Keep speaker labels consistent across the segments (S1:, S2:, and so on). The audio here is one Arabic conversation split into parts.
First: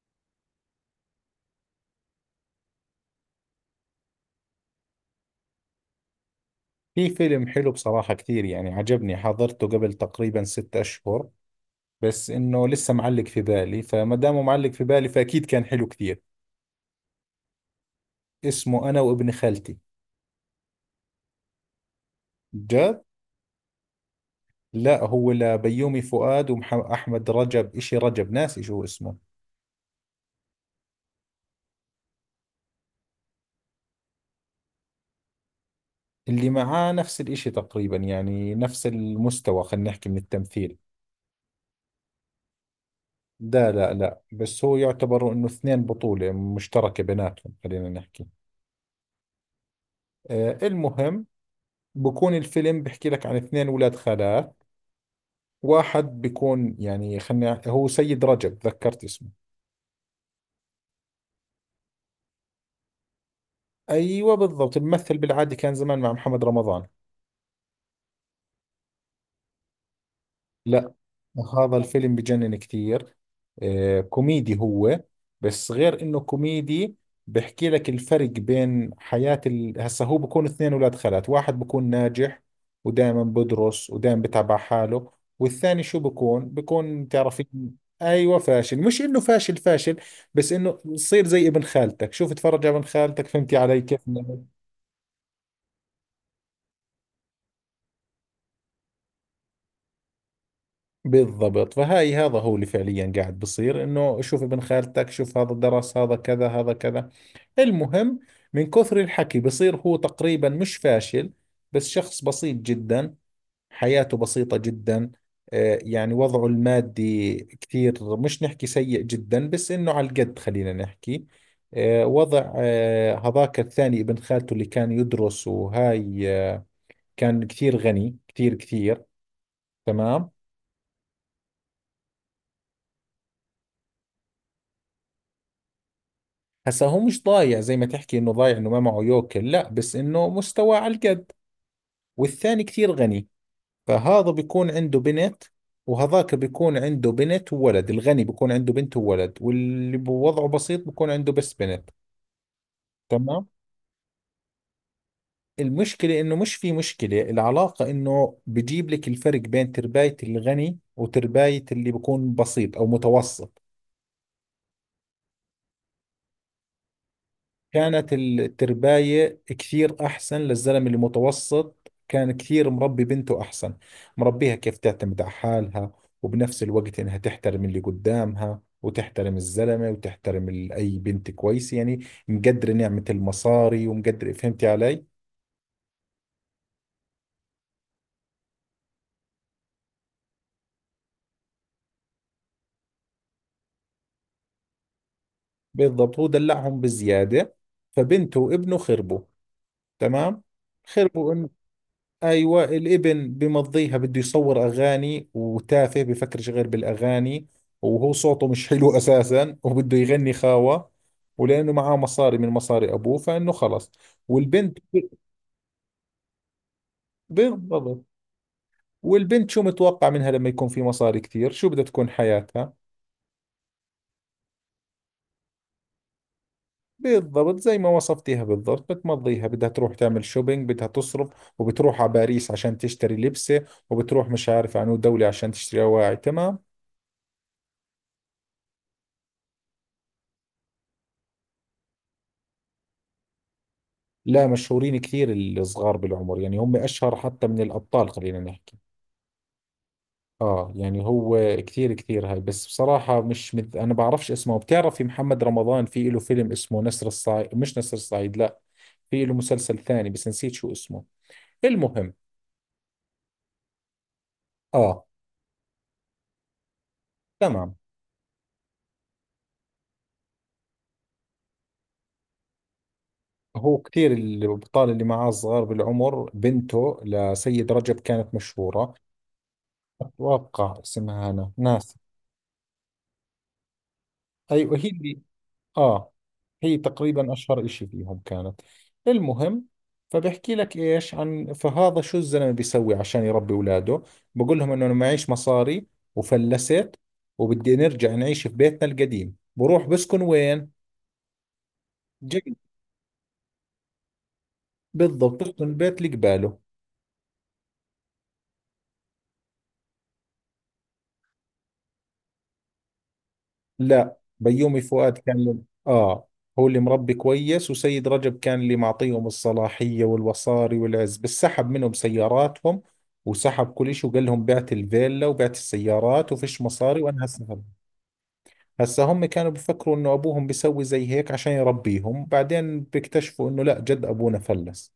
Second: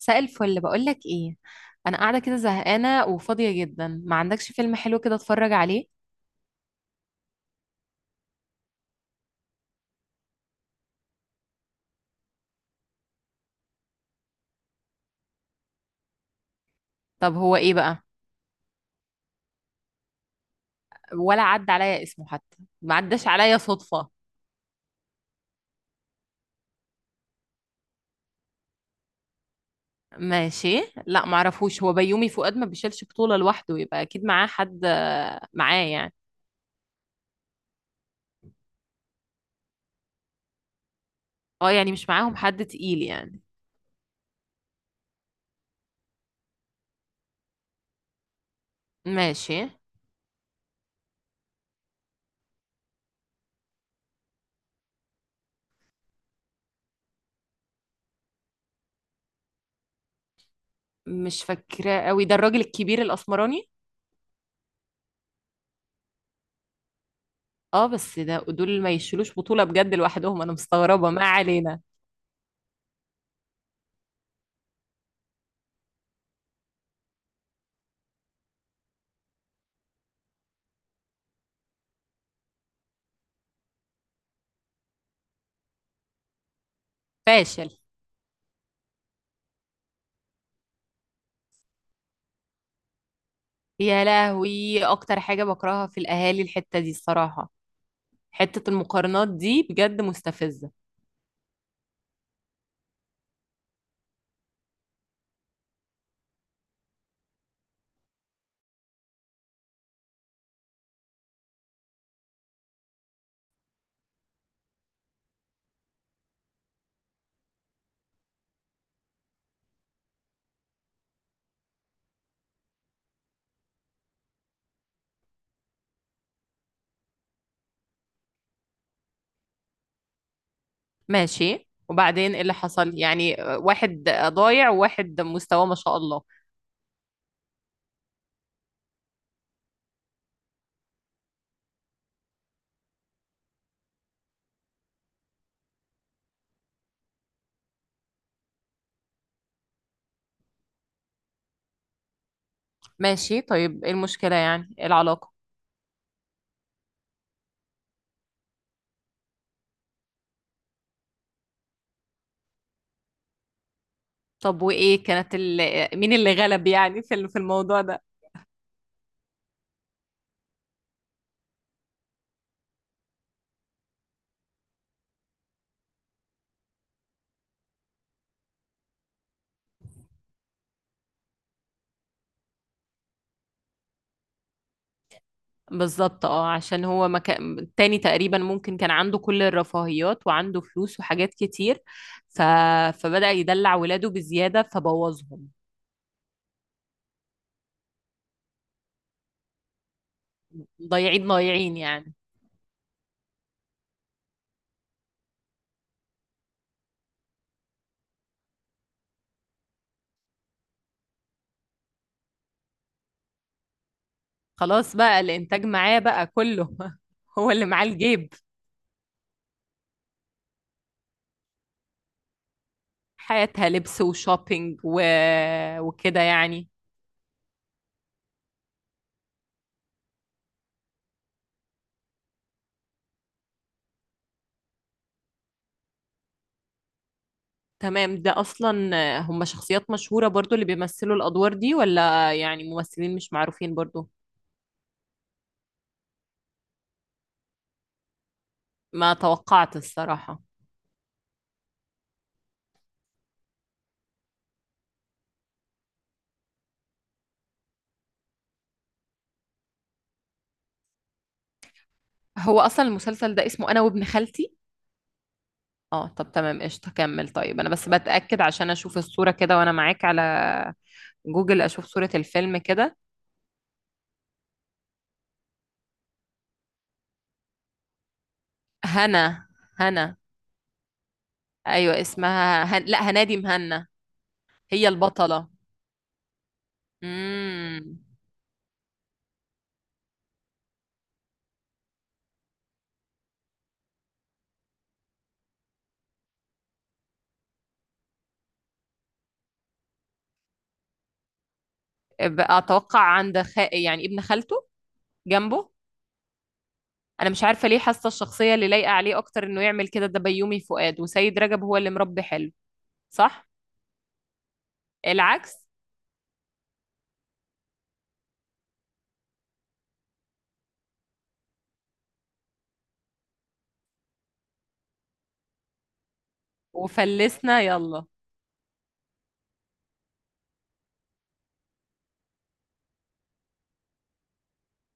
S1: مساء الفل، بقول لك ايه؟ انا قاعده كده زهقانه وفاضيه جدا، ما عندكش فيلم حلو كده اتفرج عليه؟
S2: في فيلم حلو بصراحة كثير، يعني عجبني، حضرته قبل تقريبا 6 أشهر، بس إنه لسه معلق في بالي، فما دامه معلق في بالي فأكيد كان حلو كثير.
S1: طب هو ايه بقى؟
S2: اسمه أنا وابن خالتي.
S1: ولا عدى عليا اسمه حتى. ما
S2: جد؟
S1: عداش عليا صدفه.
S2: لا، هو لبيومي فؤاد وأحمد رجب، إشي رجب ناسي شو اسمه.
S1: ماشي. لا معرفوش. هو بيومي فؤاد ما بيشيلش بطوله لوحده، يبقى اكيد معاه حد. معاه يعني.
S2: اللي معاه نفس الإشي تقريبا، يعني نفس المستوى خلينا نحكي من التمثيل.
S1: اه، يعني مش معاهم حد تقيل يعني.
S2: لا لا لا، بس هو يعتبر إنه اثنين بطولة مشتركة بيناتهم خلينا نحكي.
S1: ماشي.
S2: المهم، بكون الفيلم بحكي لك عن اثنين ولاد خالات، واحد بيكون يعني خلني، هو سيد رجب ذكرت اسمه.
S1: مش فاكراه قوي. ده الراجل الكبير الاسمراني؟
S2: ايوه بالضبط، بمثل بالعادي، كان زمان مع محمد رمضان.
S1: اه، بس ده دول ما يشيلوش بطوله بجد لوحدهم. انا
S2: لا،
S1: مستغربه. ما
S2: هذا
S1: علينا.
S2: الفيلم بجنن كثير. كوميدي هو، بس غير انه كوميدي بحكي لك الفرق بين حياة هسا هو بكون اثنين اولاد خالات، واحد بكون ناجح ودائما بدرس ودائما بتعب على حاله، والثاني شو بكون
S1: فاشل.
S2: تعرفين. ايوه فاشل، مش انه فاشل فاشل، بس انه يصير زي ابن خالتك، شوف اتفرج على ابن خالتك، فهمتي علي كيف.
S1: يا لهوي، اكتر حاجة بكرهها في الاهالي الحتة دي الصراحة. حتة المقارنات دي بجد مستفزة.
S2: بالضبط، فهاي هذا هو اللي فعليا قاعد بصير، انه شوف ابن خالتك شوف، هذا درس، هذا كذا هذا كذا. المهم، من كثر الحكي بصير هو تقريبا مش فاشل، بس شخص بسيط جدا، حياته بسيطة جدا. يعني وضعه المادي كثير مش نحكي سيء جدا، بس انه على القد خلينا نحكي. آه، وضع آه، هذاك الثاني ابن خالته اللي كان يدرس وهاي، كان كثير غني كثير كثير. تمام.
S1: ماشي، وبعدين ايه اللي حصل؟ يعني واحد ضايع وواحد مستواه ما شاء الله.
S2: هسا هو مش ضايع زي ما تحكي انه ضايع، انه ما معه يوكل لا، بس انه مستواه على القد، والثاني كثير غني. فهذا بيكون عنده بنت، وهذاك بيكون عنده بنت وولد الغني بيكون عنده بنت وولد، واللي بوضعه بسيط بيكون عنده بس بنت.
S1: ماشي،
S2: تمام.
S1: طيب ايه المشكلة؟ يعني ايه العلاقة؟
S2: المشكلة انه مش في مشكلة، العلاقة انه بجيب لك الفرق بين ترباية الغني وترباية اللي بيكون بسيط او متوسط.
S1: طب وايه كانت مين اللي غلب؟ يعني في في الموضوع ده؟
S2: كانت الترباية كثير أحسن للزلمة اللي متوسط، كان كثير مربي بنته أحسن، مربيها كيف تعتمد على حالها، وبنفس الوقت إنها تحترم اللي قدامها وتحترم الزلمة وتحترم أي بنت كويسة، يعني مقدرة نعمة المصاري ومقدرة، فهمتي علي.
S1: بالظبط، اه، عشان هو ما كان التاني. تقريبا ممكن كان عنده كل الرفاهيات وعنده فلوس وحاجات كتير. ف... فبدأ يدلع ولاده بزيادة فبوظهم.
S2: بالضبط، هو دلعهم بزيادة، فبنته وابنه خربوا. تمام.
S1: ضايعين
S2: خربوا،
S1: ضايعين يعني.
S2: ايوه الابن بمضيها، بده يصور اغاني وتافه بفكرش غير بالاغاني، وهو صوته مش حلو اساسا وبده يغني خاوه، ولانه معاه مصاري من مصاري ابوه فانه خلص. والبنت،
S1: خلاص بقى الانتاج معاه بقى كله هو اللي معاه
S2: بالضبط،
S1: الجيب.
S2: والبنت شو متوقع منها لما يكون في مصاري كثير، شو بدها تكون حياتها؟
S1: حياتها لبس وشوبينج وكده يعني.
S2: بالضبط زي ما وصفتيها بالضبط، بتمضيها بدها تروح تعمل شوبينج، بدها تصرف وبتروح على باريس عشان تشتري لبسة، وبتروح مش عارف عنو دولة عشان تشتري أواعي. تمام.
S1: تمام ده اصلا. هم شخصيات مشهورة برضو اللي بيمثلوا الادوار دي؟ ولا يعني ممثلين مش معروفين برضو؟
S2: لا مشهورين كثير، الصغار بالعمر يعني هم أشهر حتى من الأبطال خلينا نحكي.
S1: ما توقعت الصراحة.
S2: يعني هو كثير كثير هاي، بس بصراحة مش مد... أنا بعرفش اسمه. بتعرفي محمد رمضان في له فيلم اسمه نسر الصعيد، مش نسر الصعيد لا، في له مسلسل ثاني بس نسيت شو اسمه. المهم.
S1: هو اصلا المسلسل ده اسمه انا وابن خالتي؟
S2: آه
S1: اه، طب تمام، قشطة، كمل. طيب انا
S2: تمام،
S1: بس بتأكد عشان اشوف الصورة كده وانا معاك على جوجل، اشوف صورة الفيلم كده.
S2: هو كثير الأبطال اللي معاه صغار بالعمر، بنته لسيد رجب كانت مشهورة،
S1: هنا، هنا،
S2: أتوقع اسمها أنا ناس.
S1: ايوه اسمها لا، هنادي مهنا.
S2: أيوة
S1: هي
S2: هي اللي،
S1: البطلة.
S2: آه هي تقريبا أشهر إشي
S1: امم.
S2: فيهم كانت. المهم. فبحكي لك إيش عن، فهذا شو الزلمة بيسوي عشان يربي أولاده، بقول لهم إنه أنا معيش مصاري وفلست، وبدي نرجع نعيش في بيتنا القديم، بروح بسكن وين؟ جنب،
S1: اتوقع عند يعني ابن خالته،
S2: بالضبط بسكن
S1: جنبه.
S2: البيت اللي قباله.
S1: انا مش عارفة ليه حاسة الشخصية اللي لايقة عليه اكتر انه يعمل كده ده بيومي فؤاد. وسيد رجب هو اللي مربي حلو، صح؟
S2: لا بيومي فؤاد كان
S1: العكس.
S2: هو اللي مربي كويس، وسيد رجب كان اللي معطيهم الصلاحية والوصاري والعز، بس سحب منهم سياراتهم وسحب كل شيء، وقال لهم بعت الفيلا وبعت السيارات وفيش مصاري، وانا هسه
S1: وفلسنا يلا.
S2: هسه هم كانوا بيفكروا انه ابوهم بيسوي زي هيك عشان يربيهم، بعدين بيكتشفوا انه لا جد ابونا فلس.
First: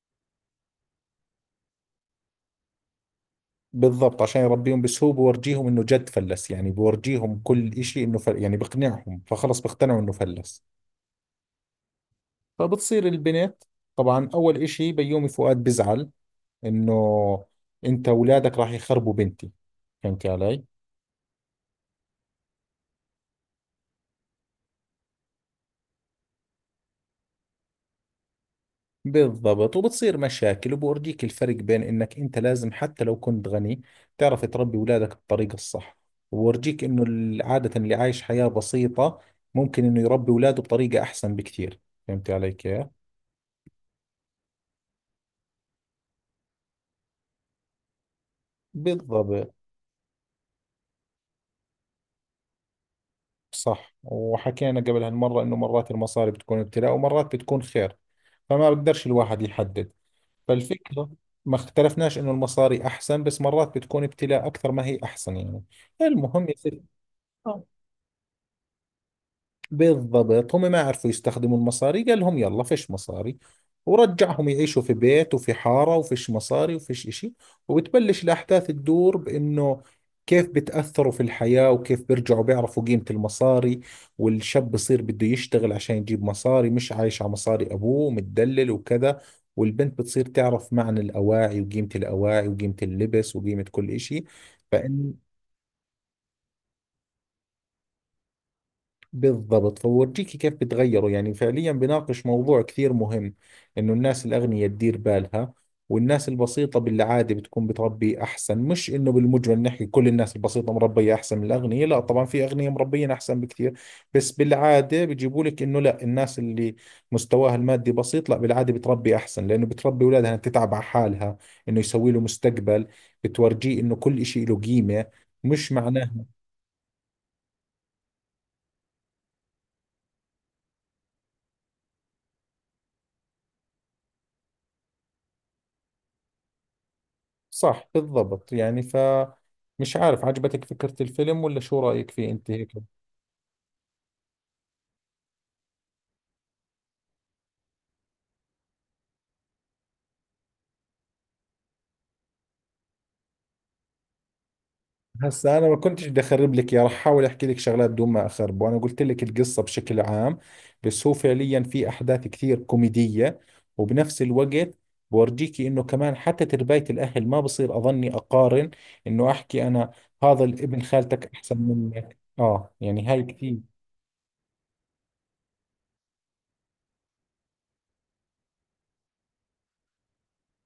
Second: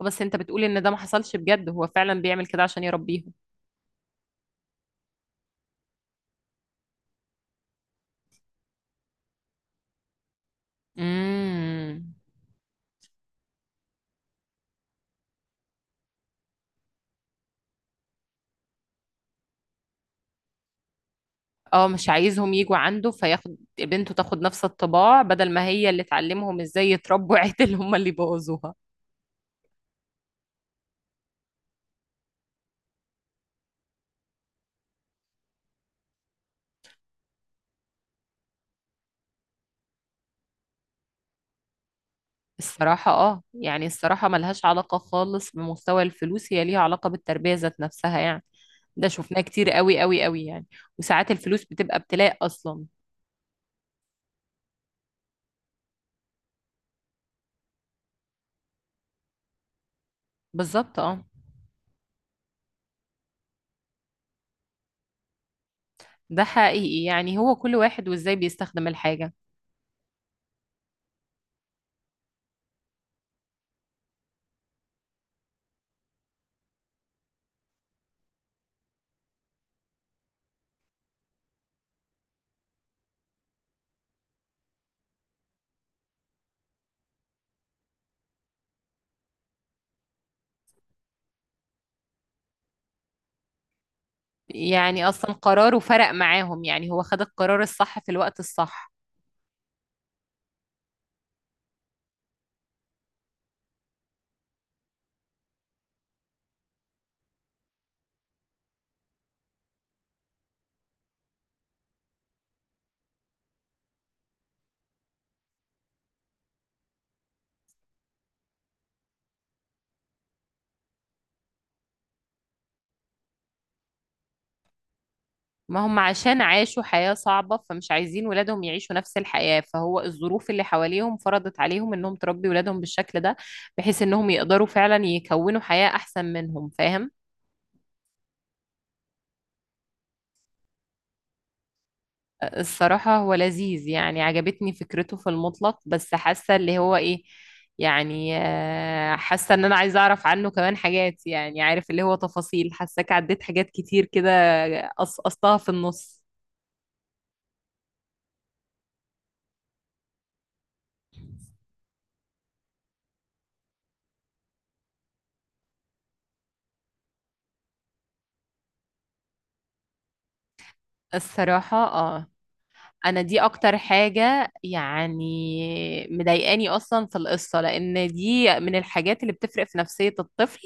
S1: بس انت بتقول ان ده ما حصلش بجد؟ هو فعلا بيعمل كده عشان يربيهم؟
S2: بالضبط عشان يربيهم، بس هو بورجيهم انه جد فلس، يعني بورجيهم كل اشي انه يعني بقنعهم، فخلص بيقتنعوا انه فلس.
S1: امم.
S2: فبتصير البنت، طبعا اول اشي بيومي فؤاد بزعل، انه انت اولادك راح يخربوا بنتي، فهمتي علي.
S1: اه، مش عايزهم يجوا عنده فياخد بنته تاخد نفس الطباع بدل ما هي اللي تعلمهم ازاي يتربوا عدل، هم اللي بوظوها.
S2: بالضبط، وبتصير مشاكل، وبورجيك الفرق بين انك انت لازم حتى لو كنت غني تعرف تربي اولادك بالطريقة الصح، وورجيك انه عادة اللي عايش حياة بسيطة ممكن انه يربي اولاده بطريقة احسن بكثير، فهمتي علي كيف.
S1: الصراحة اه، يعني الصراحة ملهاش علاقة خالص بمستوى الفلوس. هي ليها علاقة بالتربية ذات نفسها يعني. ده شفناه
S2: بالضبط
S1: كتير قوي قوي قوي يعني. وساعات الفلوس بتبقى ابتلاء أصلا.
S2: صح، وحكينا قبل هالمرة انه مرات المصاري بتكون ابتلاء ومرات بتكون خير، فما بقدرش الواحد يحدد.
S1: بالظبط
S2: فالفكرة،
S1: اه.
S2: ما اختلفناش انه المصاري احسن، بس مرات بتكون ابتلاء اكثر ما هي احسن يعني.
S1: ده
S2: المهم يا ستي.
S1: حقيقي، يعني هو كل واحد وازاي بيستخدم الحاجة.
S2: بالضبط، هم ما عرفوا يستخدموا المصاري، قال لهم يلا فيش مصاري، ورجعهم يعيشوا في بيت وفي حارة وفيش مصاري وفيش إشي، وبتبلش الأحداث تدور بإنه كيف بتأثروا في الحياة، وكيف بيرجعوا بيعرفوا قيمة المصاري، والشاب بصير بده يشتغل عشان يجيب مصاري، مش عايش على مصاري أبوه متدلل وكذا، والبنت بتصير تعرف معنى الأواعي وقيمة الأواعي وقيمة اللبس وقيمة كل إشي.
S1: يعني أصلا قراره فرق معاهم. يعني هو خد القرار الصح في الوقت الصح.
S2: بالضبط، فورجيكي كيف بتغيروا، يعني فعليا بناقش موضوع كثير مهم، انه الناس الاغنياء تدير بالها، والناس البسيطة بالعادة بتكون بتربي احسن، مش انه بالمجمل نحكي كل الناس البسيطة مربية احسن من الاغنياء، لا طبعا في اغنياء مربيين احسن بكثير، بس بالعادة بيجيبوا لك انه لا، الناس اللي مستواها المادي بسيط لا بالعادة بتربي احسن، لانه بتربي اولادها انها تتعب على حالها، انه يسوي له مستقبل، بتورجيه انه كل شيء له قيمة، مش
S1: ما هم
S2: معناه.
S1: عشان عاشوا حياة صعبة فمش عايزين ولادهم يعيشوا نفس الحياة، فهو الظروف اللي حواليهم فرضت عليهم انهم تربي ولادهم بالشكل ده، بحيث انهم يقدروا فعلا يكونوا حياة احسن منهم. فاهم؟
S2: صح بالضبط يعني ف، مش عارف عجبتك فكرة الفيلم ولا شو رأيك فيه انت هيك؟
S1: الصراحة هو لذيذ، يعني عجبتني فكرته في المطلق. بس حاسة اللي هو ايه، يعني حاسة ان انا عايزة اعرف عنه كمان حاجات. يعني عارف اللي هو تفاصيل، حاساك عديت حاجات كتير كده، قصقصتها
S2: هسا انا
S1: في
S2: ما كنتش بدي
S1: النص.
S2: اخرب لك اياه، رح احاول احكي لك شغلات بدون ما اخرب، وانا قلت لك القصة بشكل عام، بس هو فعليا في احداث كثير كوميدية، وبنفس الوقت بورجيكي انه كمان حتى تربية الاهل ما بصير، اظني اقارن انه احكي انا هذا الابن خالتك احسن
S1: الصراحة
S2: منك،
S1: اه،
S2: اه يعني
S1: انا
S2: هاي
S1: دي
S2: كثير.
S1: اكتر حاجة يعني مضايقاني اصلا في القصة، لان دي من الحاجات اللي بتفرق في نفسية الطفل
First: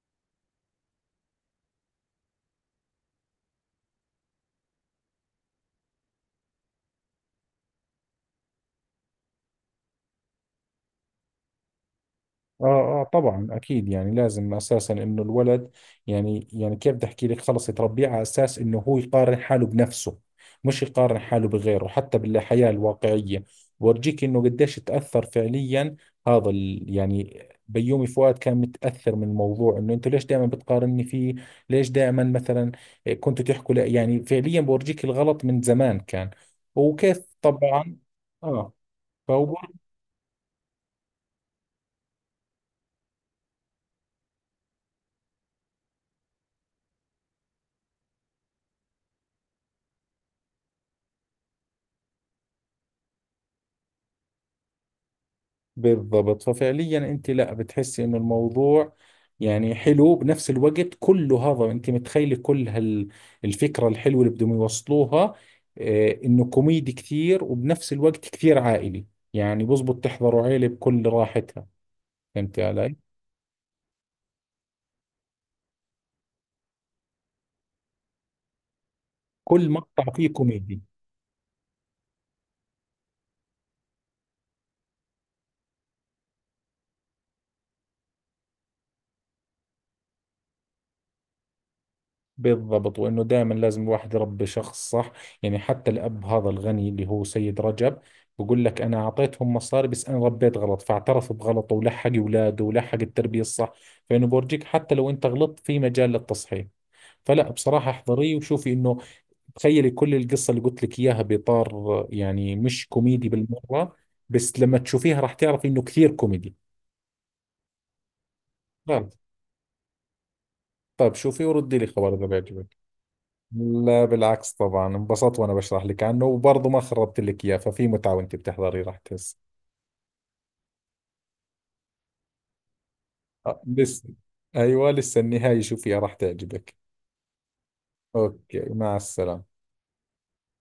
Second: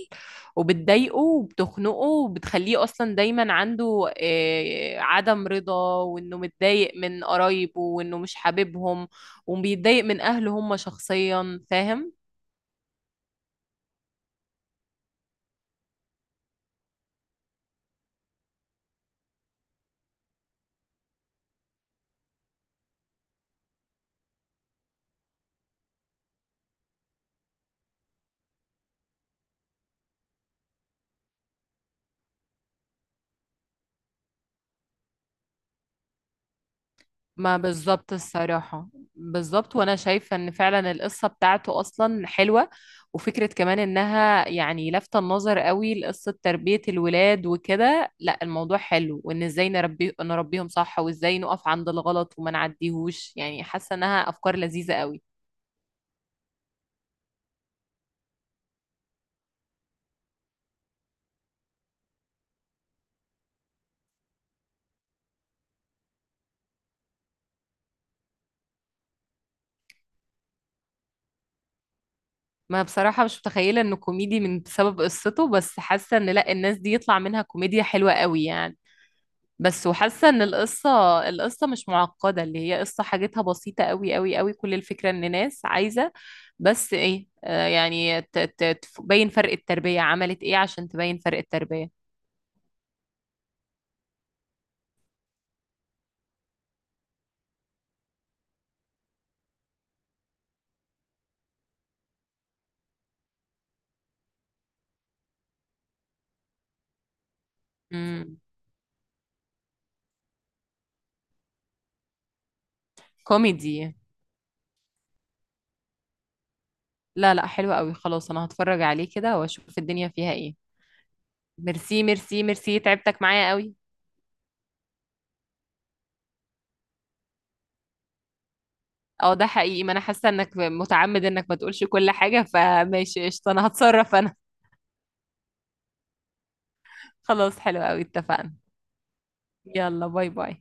S1: وبتضايقه وبتخنقه وبتخليه اصلا دايما عنده عدم رضا، وانه متضايق من قرايبه وانه مش حاببهم، وبيتضايق من اهله هم شخصيا. فاهم؟
S2: اه اه طبعا اكيد، يعني لازم اساسا انه الولد، يعني كيف بدي احكي لك، خلص يتربيه على اساس انه هو يقارن حاله بنفسه، مش يقارن حاله بغيره، حتى بالحياة الواقعية بورجيك انه قديش تأثر فعليا، هذا ال، يعني بيومي فؤاد كان متأثر من الموضوع، انه انتوا ليش دائما بتقارني فيه؟ ليش دائما مثلا كنتوا تحكوا، لا يعني فعليا بورجيك الغلط من زمان كان، وكيف
S1: ما
S2: طبعا.
S1: بالظبط
S2: اه
S1: الصراحة. بالظبط، وأنا شايفة إن فعلا القصة بتاعته أصلا حلوة. وفكرة كمان إنها يعني لافتة النظر قوي لقصة تربية الولاد وكده. لا الموضوع حلو، وإن إزاي نربيهم صح، وإزاي نقف عند الغلط وما نعديهوش. يعني حاسة إنها أفكار لذيذة قوي.
S2: بالضبط، ففعليا انت لا بتحسي انه الموضوع يعني حلو، بنفس الوقت كله هذا انت متخيله، كل هالفكره الحلوه اللي بدهم يوصلوها، انه كوميدي كثير وبنفس الوقت كثير عائلي، يعني بزبط تحضروا عيله بكل راحتها، فهمتي
S1: ما
S2: علي.
S1: بصراحة مش متخيلة إنه كوميدي من بسبب قصته، بس حاسة إن لا، الناس دي يطلع منها كوميديا حلوة قوي يعني.
S2: كل
S1: بس
S2: مقطع فيه
S1: وحاسه ان
S2: كوميدي.
S1: القصه مش معقده، اللي هي قصه حاجتها بسيطه قوي قوي قوي. كل الفكره ان ناس عايزه بس ايه، يعني تبين فرق التربيه. عملت ايه عشان تبين فرق التربيه.
S2: بالضبط، وانه دائما لازم الواحد يربي شخص صح، يعني حتى الاب هذا الغني اللي هو سيد رجب، بقول لك انا اعطيتهم مصاري بس انا ربيت غلط، فاعترف بغلطه ولحق اولاده ولحق التربيه الصح، فانه بورجيك حتى لو انت غلطت في مجال للتصحيح، فلا بصراحه احضريه
S1: امم.
S2: وشوفي انه، تخيلي كل القصه اللي قلت لك اياها باطار يعني مش كوميدي
S1: كوميدي.
S2: بالمره، بس لما تشوفيها راح تعرفي انه كثير كوميدي.
S1: لا لا، حلوه قوي. خلاص، انا هتفرج عليه
S2: غلط.
S1: كده واشوف الدنيا فيها ايه.
S2: طيب شوفي وردي لي
S1: ميرسي
S2: خبر اذا
S1: ميرسي
S2: بيعجبك.
S1: ميرسي، تعبتك معايا قوي.
S2: لا بالعكس، طبعا انبسطت وانا بشرح لك عنه وبرضه ما خربت لك اياه، ففي متعة وانت بتحضري راح
S1: اه
S2: تحس.
S1: ده حقيقي، ما انا حاسه انك متعمد انك ما تقولش كل حاجه. فماشي قشطه، انا
S2: لسه،
S1: هتصرف انا.
S2: ايوه لسه النهاية شوفيها راح تعجبك.
S1: خلاص، حلو قوي، اتفقنا.
S2: اوكي، مع السلامة.
S1: يلا باي باي.